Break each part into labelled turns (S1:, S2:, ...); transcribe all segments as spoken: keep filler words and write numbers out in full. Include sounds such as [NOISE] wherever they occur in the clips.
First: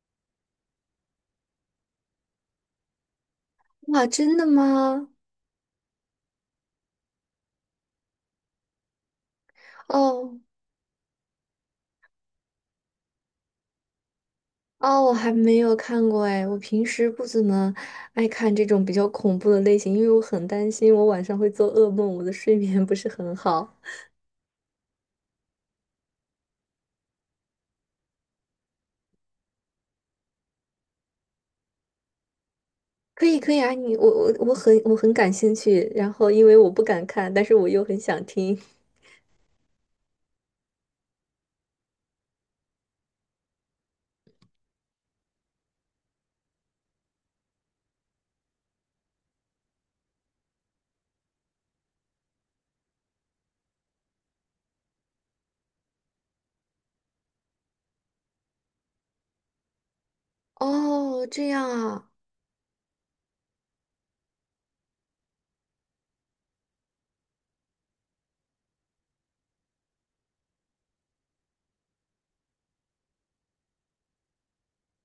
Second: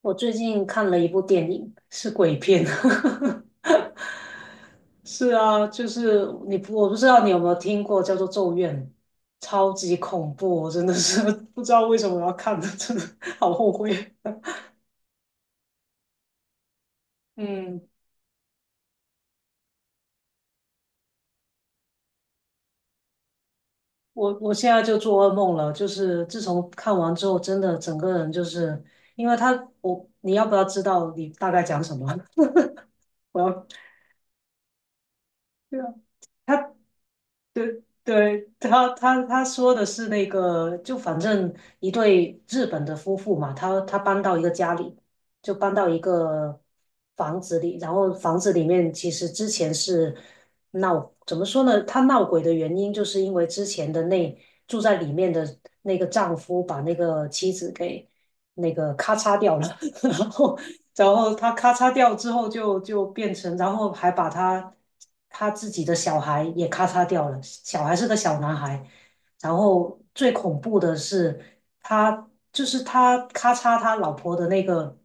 S1: 我最近看了一部电影，是鬼片。[LAUGHS]
S2: 哇，真的吗？
S1: 是啊，就是你不我不知道你有没有听过，叫做《咒怨》，超级恐
S2: 哦
S1: 怖，我真的是 [LAUGHS] 不知道为什么我要看，的，真的好后悔。
S2: 哦，我还没有看过哎，我平时不
S1: [LAUGHS]
S2: 怎么
S1: 嗯，
S2: 爱看这种比较恐怖的类型，因为我很担心我晚上会做噩梦，我的睡眠不是很好。
S1: 我我现在就做噩梦了，就是自从看完之后，真的整个人就是，因为他，我，你要不要知道你大概讲什么？
S2: 可
S1: [LAUGHS]
S2: 以
S1: 我
S2: 可以
S1: 要，
S2: 啊，你我我我很我很感兴
S1: 对啊，
S2: 趣，然后因为我
S1: 他。
S2: 不敢看，但是我
S1: 对
S2: 又很想
S1: 对，
S2: 听。
S1: 他他他说的是那个，就反正一对日本的夫妇嘛，他他搬到一个家里，就搬到一个房子里，然后房子里面其实之前是闹，怎么说呢？他闹鬼的原因就是因为之前的那住在里面的那个丈夫把那个妻子给那个咔嚓掉了，[LAUGHS] 然后然
S2: 哦，
S1: 后
S2: 这
S1: 他
S2: 样
S1: 咔嚓
S2: 啊。
S1: 掉之后就就变成，然后还把他他自己的小孩也咔嚓掉了，小孩是个小男孩。然后最恐怖的是，他就是他咔嚓他老婆的那个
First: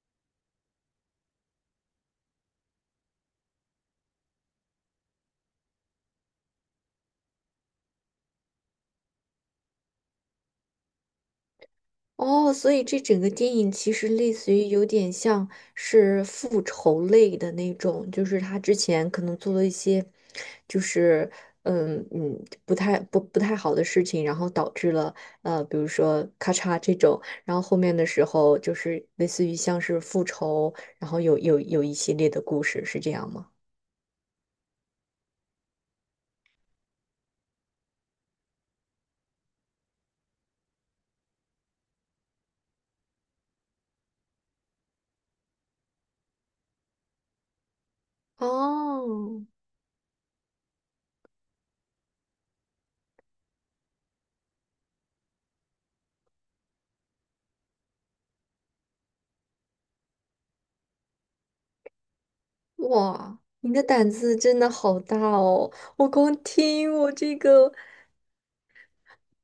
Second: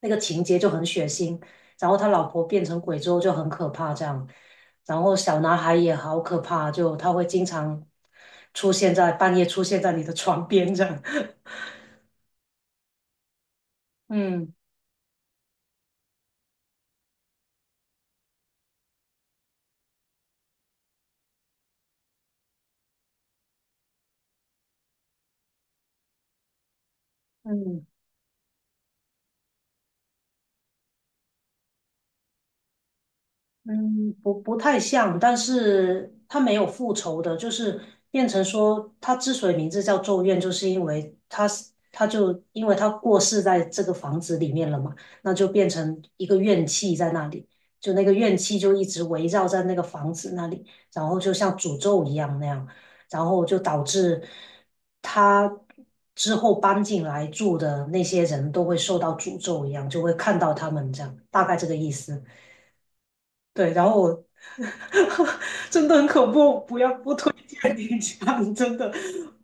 S1: 那个情节就很血腥，然后他老婆变成鬼之后就很可怕这样，然后小男孩也好可怕，就他会经常出现在半夜出现在你的床边这样，
S2: 哦，所以这整个电影其
S1: [LAUGHS]
S2: 实类似
S1: 嗯
S2: 于有点像是复仇类的那种，就是他之前可能做了一些，就是嗯嗯不太不不太好的事情，然后导致了呃比如说咔嚓这种，然后后
S1: 嗯。
S2: 面的时候就是类似于像是复仇，然后有有有一系列的故事，是这样吗？
S1: 嗯，不不太像，但是他没有复仇的，就是变成说，他之所以名字叫咒怨，就是因为他是他就因为他过世在这个房子里面了嘛，那就变成一个怨气在那里，就那个怨气就一直围
S2: 哦，
S1: 绕在那个房子那里，然后就像诅咒一样那样，然后就导致他之后搬进来住的那些人都会受到诅咒一样，就会看到他们这样，大概这个意思。
S2: 哇，
S1: 对，
S2: 你的
S1: 然后
S2: 胆
S1: 我
S2: 子真的好大
S1: [LAUGHS]
S2: 哦！
S1: 真的很
S2: 我
S1: 恐
S2: 光
S1: 怖，不要
S2: 听我
S1: 不推
S2: 这个。
S1: 荐你讲，[LAUGHS] 真的。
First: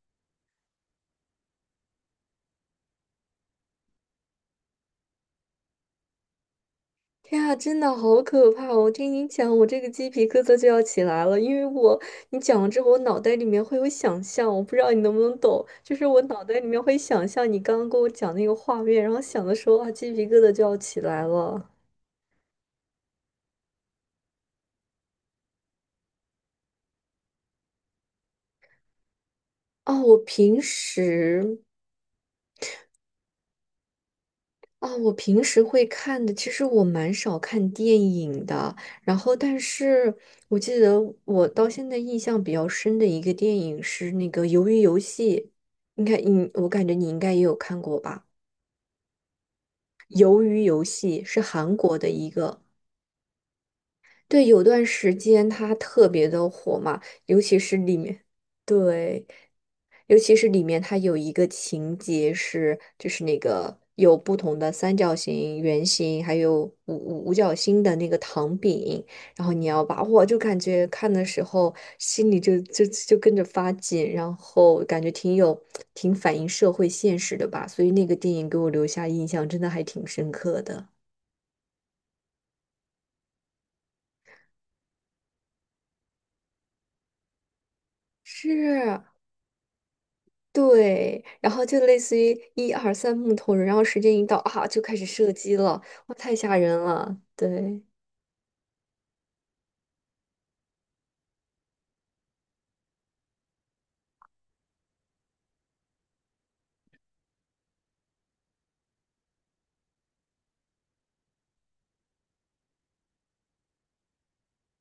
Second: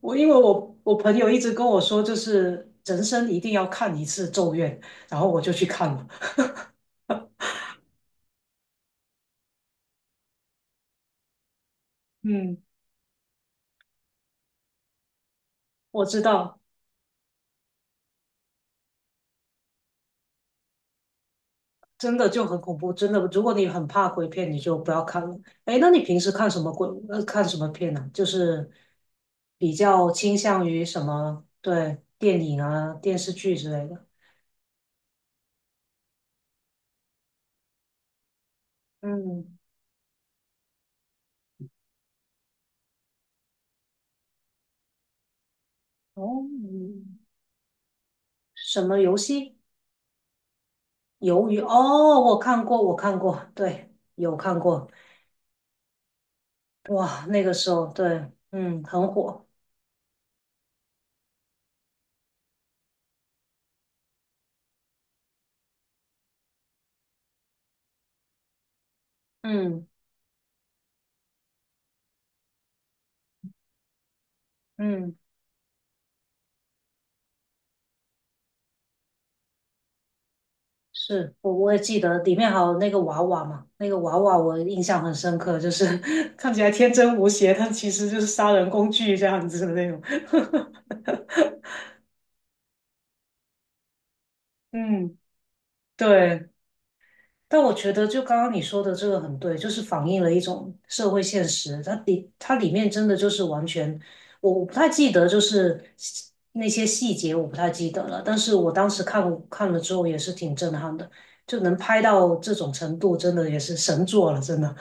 S1: 我因为我我朋友一直跟我说，就是人生一定要看一次《咒怨》，然后我就去看了。
S2: 天啊，真的好可怕哦，我听你讲，我这个鸡皮疙瘩就要起来了，因为我你讲
S1: 嗯，
S2: 了之后，我脑袋里面会有想象，我不知道你能不能懂，就
S1: 我
S2: 是
S1: 知
S2: 我脑袋
S1: 道，
S2: 里面会想象你刚刚跟我讲那个画面，然后想的时候啊，鸡皮疙瘩就要起来了。
S1: 真的就很恐怖，真的。如果你很怕鬼片，你就不要看了。哎，那你平时看什么鬼？呃，看什么片呢、就是比
S2: 哦，
S1: 较
S2: 我
S1: 倾
S2: 平
S1: 向于什么？
S2: 时
S1: 对，电影啊、电视剧之类的。
S2: 啊，我平时会看的，其实我蛮少看电影的。然后，
S1: 嗯，
S2: 但是我记得我到现在印象比较深的一个电影是那个《鱿鱼游戏》，应该
S1: 哦，
S2: 你，我感觉你应该也有看过吧？
S1: 什么游戏？
S2: 《鱿鱼游戏》是
S1: 鱿鱼
S2: 韩国的
S1: 哦，
S2: 一
S1: 我
S2: 个，
S1: 看过，我看过，对，有
S2: 对，
S1: 看
S2: 有段
S1: 过，
S2: 时间它特别的火嘛，
S1: 哇，
S2: 尤
S1: 那个
S2: 其
S1: 时
S2: 是
S1: 候
S2: 里面，
S1: 对，嗯，很
S2: 对。
S1: 火，
S2: 尤其是里面它有一个情节是，就是那个有不同的三角形、圆形，还有五五五角星的那个糖饼，然后你要
S1: 嗯
S2: 把，我就感觉看的时候心里就就就跟着发紧，然后感觉
S1: 嗯，
S2: 挺有挺反映社会现实的吧，所以那个电影给我留下印象真的还挺深刻的。
S1: 是我我也记得里面还有那个娃娃嘛，那个娃娃我印象很深刻，就是 [LAUGHS] 看起来天真无邪，但其实就是杀人工
S2: 是，
S1: 具这样子的那种，
S2: 对，然后就类似于一二三木头人，然后时间一到啊，
S1: [LAUGHS]
S2: 就开始
S1: 嗯，
S2: 射击了，哇，太
S1: 对，
S2: 吓人了，
S1: 但我
S2: 对。
S1: 觉得，就刚刚你说的这个很对，就是反映了一种社会现实。它里它里面真的就是完全，我我不太记得，就是细那些细节我不太记得了。但是我当时看看了之后也是挺震撼的，就能拍到这种程度，真的也是神作了，真的。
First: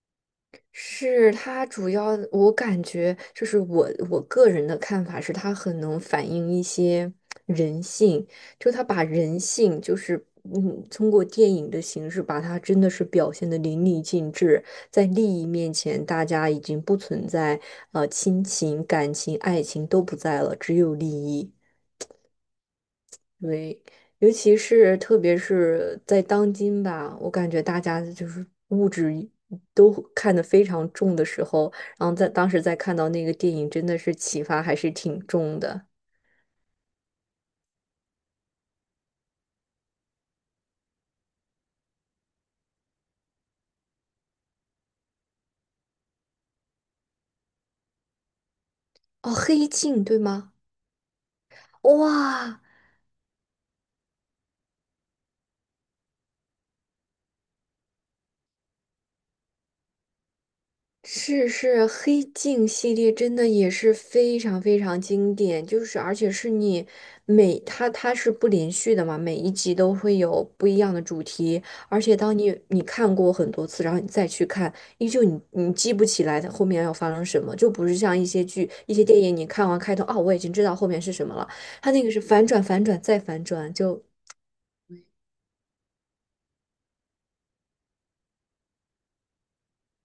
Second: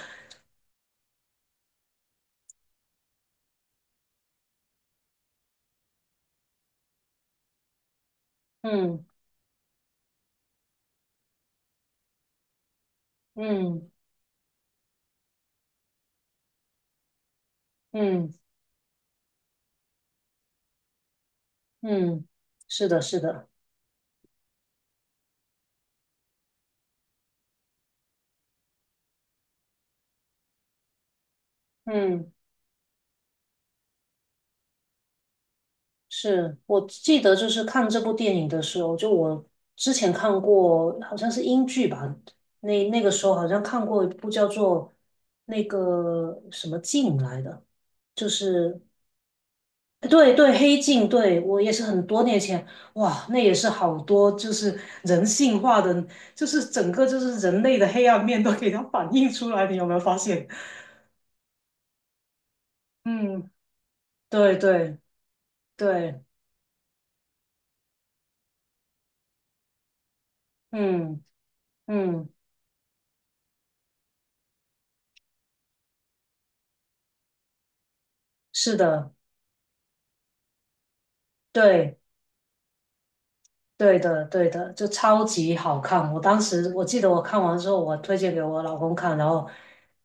S2: 是他主要，我感觉就是我我个人的看法是，他很能反映一些人性，就他
S1: 嗯
S2: 把人性就是嗯，通过电影的形式把它真的是表现的淋
S1: 嗯
S2: 漓尽致，在利益面前，大家已经不存在呃
S1: 嗯
S2: 亲情、感情、爱情都不在了，只有利益。
S1: 嗯，是的，是的，
S2: 对，尤其是特别是在当今吧，我感觉大家就是物质都看得非常重的时候，然后在
S1: 嗯。
S2: 当时在看到那个电影，真的是启发还是挺重的。
S1: 是我记得，就是看这部电影的时候，就我之前看过，好像是英剧吧，那那个时候好像看过一部叫做那个什么镜来的，就是
S2: 哦，《黑镜》
S1: 哎
S2: 对
S1: 对
S2: 吗？
S1: 对黑镜，对我也是很多年
S2: 哇，
S1: 前，哇，那也是好多就是人性化的，就是整个就是人类的黑暗面都给它反映出来，你有没有发现？
S2: 是是，黑镜系列真的
S1: 嗯，
S2: 也是非
S1: 对
S2: 常非
S1: 对
S2: 常经典，就是而
S1: 对
S2: 且是你每它它是不连续的嘛，每一集都会有不一样的
S1: 嗯
S2: 主题，而且
S1: 嗯，
S2: 当你你看过很多次，然后你再去看，依旧你你记不起来它后面要发生什么，就不是像一些剧、
S1: 是
S2: 一些
S1: 的，
S2: 电影，你看完开头，哦，我已经知道后面是什么了，它
S1: 对。
S2: 那个是反转、反转再反转，
S1: 对
S2: 就
S1: 的，对的，就超级好看。我当时我记得我看完之后，我推荐给我老公看，然后，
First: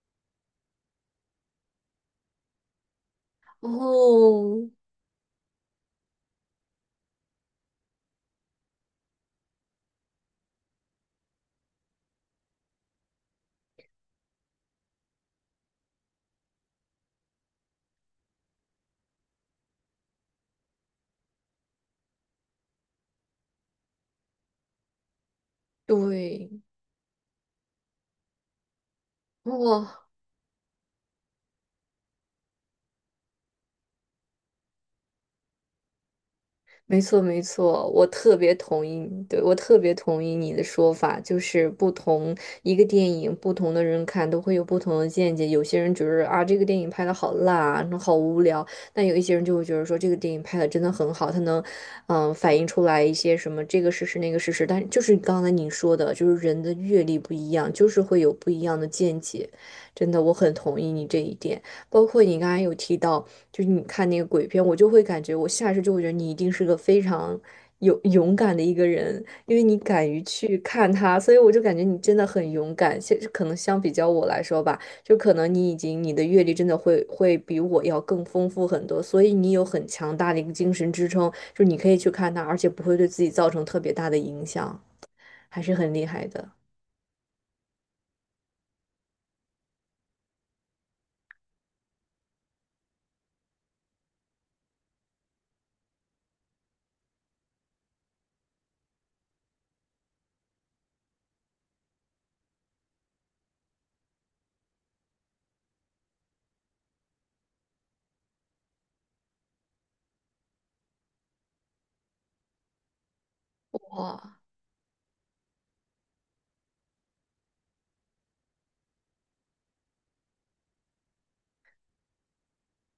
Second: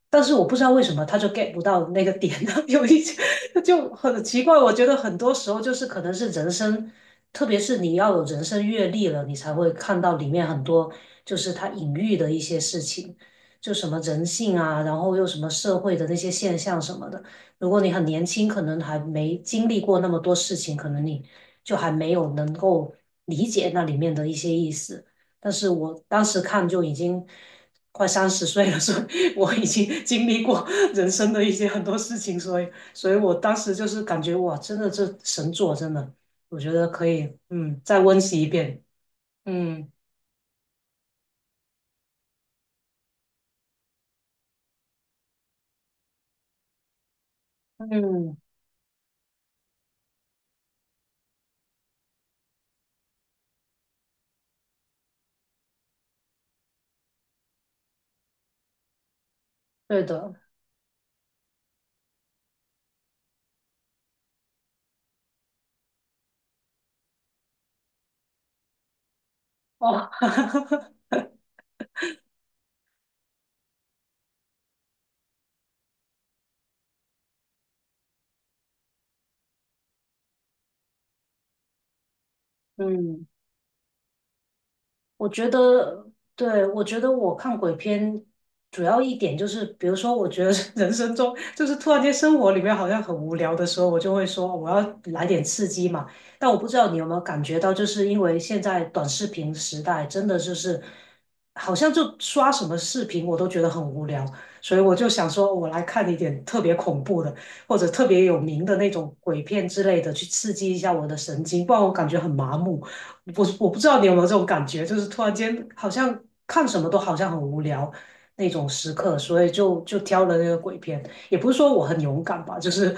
S1: 但是我不知道为什么他就 get 不到那个点，[LAUGHS] 呢？有一些 [LAUGHS] 就很奇
S2: 哦，
S1: 怪。我觉得很多时候就是可能是人生，特别是你要有人生阅历了，你才会看到里面很多就是他隐喻的一些事情，就什么人性啊，然后又什么社会的那些现象什么的。如果你很年轻，可能还没经历过那么多事情，可能你就还没有能够理解那里面的一些意思。但是我当时
S2: 对，
S1: 看就已经快三十岁了，所以我已经
S2: 哇。
S1: [LAUGHS] 经历过人生的一些很多事情，所以，所以我当时就是感觉哇，真的这神作，真的，我觉得
S2: 没
S1: 可
S2: 错，
S1: 以，
S2: 没
S1: 嗯，
S2: 错，
S1: 再
S2: 我
S1: 温
S2: 特
S1: 习一
S2: 别
S1: 遍，
S2: 同意你，对，我特
S1: 嗯
S2: 别同意你的说法，就是不同一个电影，不同的人看都会有不同的见解。有些人觉得啊，这个电影拍的好烂啊，好
S1: 嗯，
S2: 无聊；但有一些人就会觉得说，这个电影拍的真的很好，它能，嗯、反映出来一些什么这个事实那个事实。但就是刚才你说的，就是人的阅历不一样，就是会有不一样的见解。
S1: 对
S2: 真的，我
S1: 的，
S2: 很同意你这一点。包括你刚才有提到。就是你看那个鬼片，我就会感觉，我下意识就会觉得你一定是个非常勇勇敢的一个人，因为你
S1: 哦，
S2: 敢于去看它，所以我就感觉你真的很勇敢。现可能相比较我来说吧，就可能你已经你的阅历真的会会比我要更丰富很多，所以你有很强大的一个精神支撑，就你可以去看它，而且
S1: [LAUGHS]
S2: 不会对自
S1: 嗯。
S2: 己造成特别大的影响，
S1: 我觉
S2: 还是很厉
S1: 得，
S2: 害的。
S1: 对，我觉得我看鬼片主要一点就是，比如说，我觉得 [LAUGHS] 人生中就是突然间生活里面好像很无聊的时候，我就会说我要来点刺激嘛。但我不知道你有没有感觉到，就是因为现在短视频时代，真的就是好像就刷什么视频我都觉得很无聊，所以我就想说，我来看一点特别恐怖的或者特别有名的那种鬼片之类的，去刺激一下我的神经，不然我感觉很麻木。我我不知道你有没有这
S2: 哇
S1: 种感觉，就是突然间好像看什么都好像很无聊那种时刻，所以就就挑了那个鬼片。也不是说我很勇敢吧，就是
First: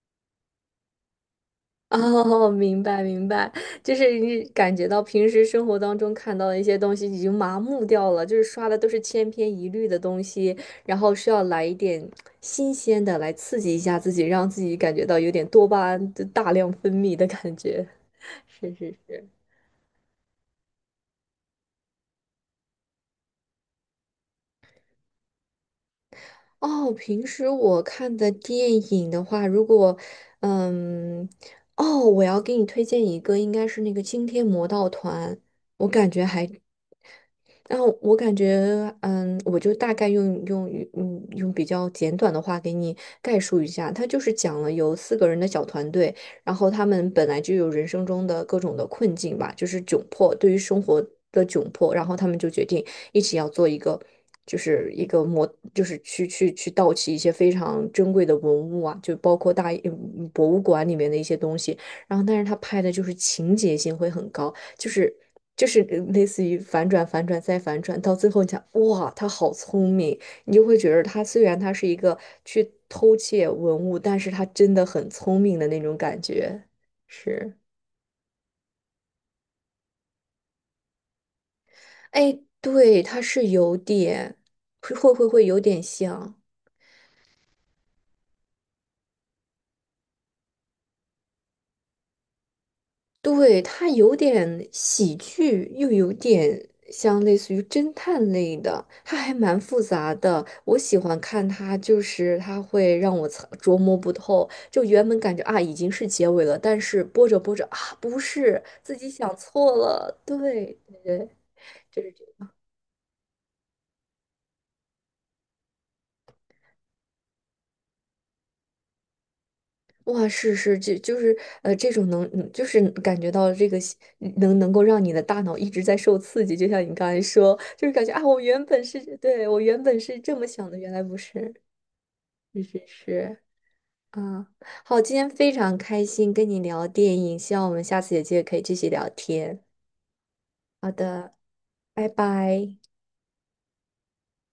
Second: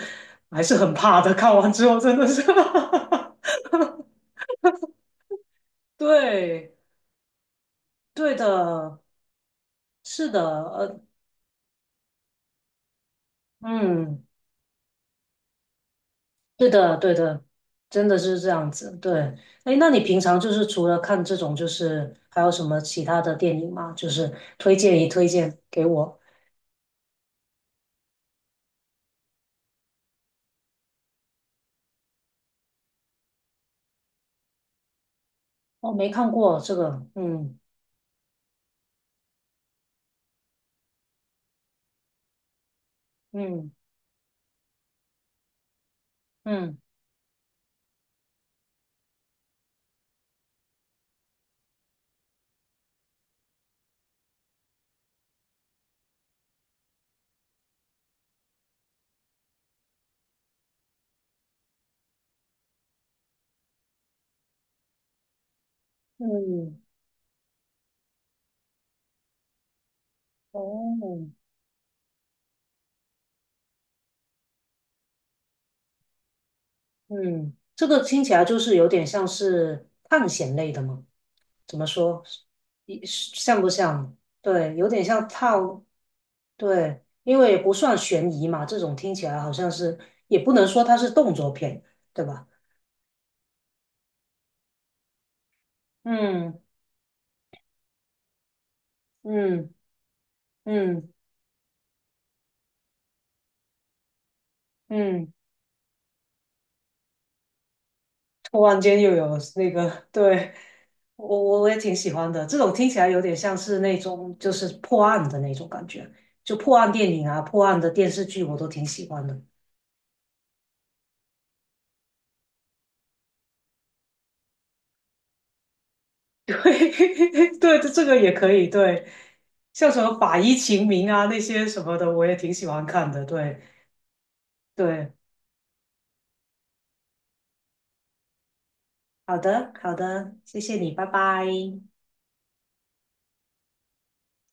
S1: 还是很怕的。看完之
S2: [LAUGHS]
S1: 后真的是
S2: 哦，明白明白，
S1: [LAUGHS]
S2: 就是你感觉到平时生活当中看到的一
S1: 对，
S2: 些东西已经麻木掉了，
S1: 对
S2: 就是刷的都
S1: 的，
S2: 是千篇一律的东
S1: 是的，
S2: 西，然
S1: 呃，
S2: 后需要来一点新鲜的来刺激一下自己，
S1: 嗯，
S2: 让自己感觉到有点多巴胺的大
S1: 对
S2: 量分
S1: 的，对
S2: 泌的
S1: 的，
S2: 感觉。
S1: 真的是
S2: [LAUGHS]
S1: 这样
S2: 是
S1: 子。
S2: 是
S1: 对，
S2: 是。
S1: 哎，那你平常就是除了看这种，就是还有什么其他的电影吗？就是推荐一推荐给我。
S2: 哦，平时我看的电影的话，如果嗯，哦，我要给你推荐一个，应该是那个《惊天魔盗团》，我
S1: 我没
S2: 感觉
S1: 看
S2: 还
S1: 过这个，嗯
S2: 然后我感觉，嗯，我就大概用用嗯用比较简短的话给你概述一
S1: 嗯。
S2: 下，他就是讲了有四个人的小团队，然后
S1: 嗯
S2: 他们本来就有人生中的各种的困境吧，就是窘迫，对于生活的窘迫，然后他们就决定一起要做一个，就是一个模，就是去去去盗窃一些非常珍贵的文物啊，就包括大嗯博物馆里面的一些东西，然后但是他拍的就是情节性会很高。就是就是类似于
S1: 嗯，
S2: 反转、反转再反转，到最后你想，哇，他好聪明，你就会觉得他
S1: 哦，
S2: 虽然他是一个去偷窃文物，但是他真的很聪明的那种感觉。
S1: 嗯，
S2: 是，
S1: 这个听起来就是有点像是探险类的嘛？怎么说？
S2: 哎，对，
S1: 一
S2: 他是
S1: 像不
S2: 有
S1: 像？
S2: 点，
S1: 对，有
S2: 会
S1: 点
S2: 会
S1: 像
S2: 会会有
S1: 套，
S2: 点像。
S1: 对，因为也不算悬疑嘛，这种听起来好像是，也不能说它是动作片，对吧？
S2: 对，它有点喜剧，又有
S1: 嗯
S2: 点像类似于侦探类的，它还蛮
S1: 嗯
S2: 复杂的。我喜
S1: 嗯
S2: 欢看它，就是它会让我猜琢磨不透。就原本
S1: 嗯，
S2: 感觉啊已经是结尾了，但是播着播着啊不是，
S1: 突然
S2: 自
S1: 间又
S2: 己想
S1: 有那
S2: 错
S1: 个，
S2: 了。
S1: 对，
S2: 对
S1: 我
S2: 对
S1: 我我也挺
S2: 对，
S1: 喜欢的，这种听起来有点像是那种就是破案的那种感觉，就破案电影啊、破案的电视剧我都挺喜欢的。
S2: 哇，是是，就就是呃，这种能，嗯就是感觉到这个吸能能够让你的大脑一直在受刺
S1: [LAUGHS]
S2: 激，就像你刚才
S1: 对
S2: 说，
S1: 对，
S2: 就
S1: 这
S2: 是
S1: 这
S2: 感觉
S1: 个
S2: 啊，
S1: 也
S2: 我
S1: 可
S2: 原
S1: 以，
S2: 本是，
S1: 对，
S2: 对，我原
S1: 像
S2: 本
S1: 什么
S2: 是这
S1: 法
S2: 么
S1: 医
S2: 想的，
S1: 秦
S2: 原来
S1: 明
S2: 不
S1: 啊那
S2: 是，
S1: 些什么的，我也挺
S2: 是
S1: 喜
S2: 是
S1: 欢看的。
S2: 是，
S1: 对
S2: 啊，好，
S1: 对，
S2: 今天非常开心跟你聊电影，希望我们下次有机会可以继续聊
S1: 好
S2: 天。
S1: 的好的，谢谢
S2: 好
S1: 你，拜
S2: 的，
S1: 拜。
S2: 拜拜。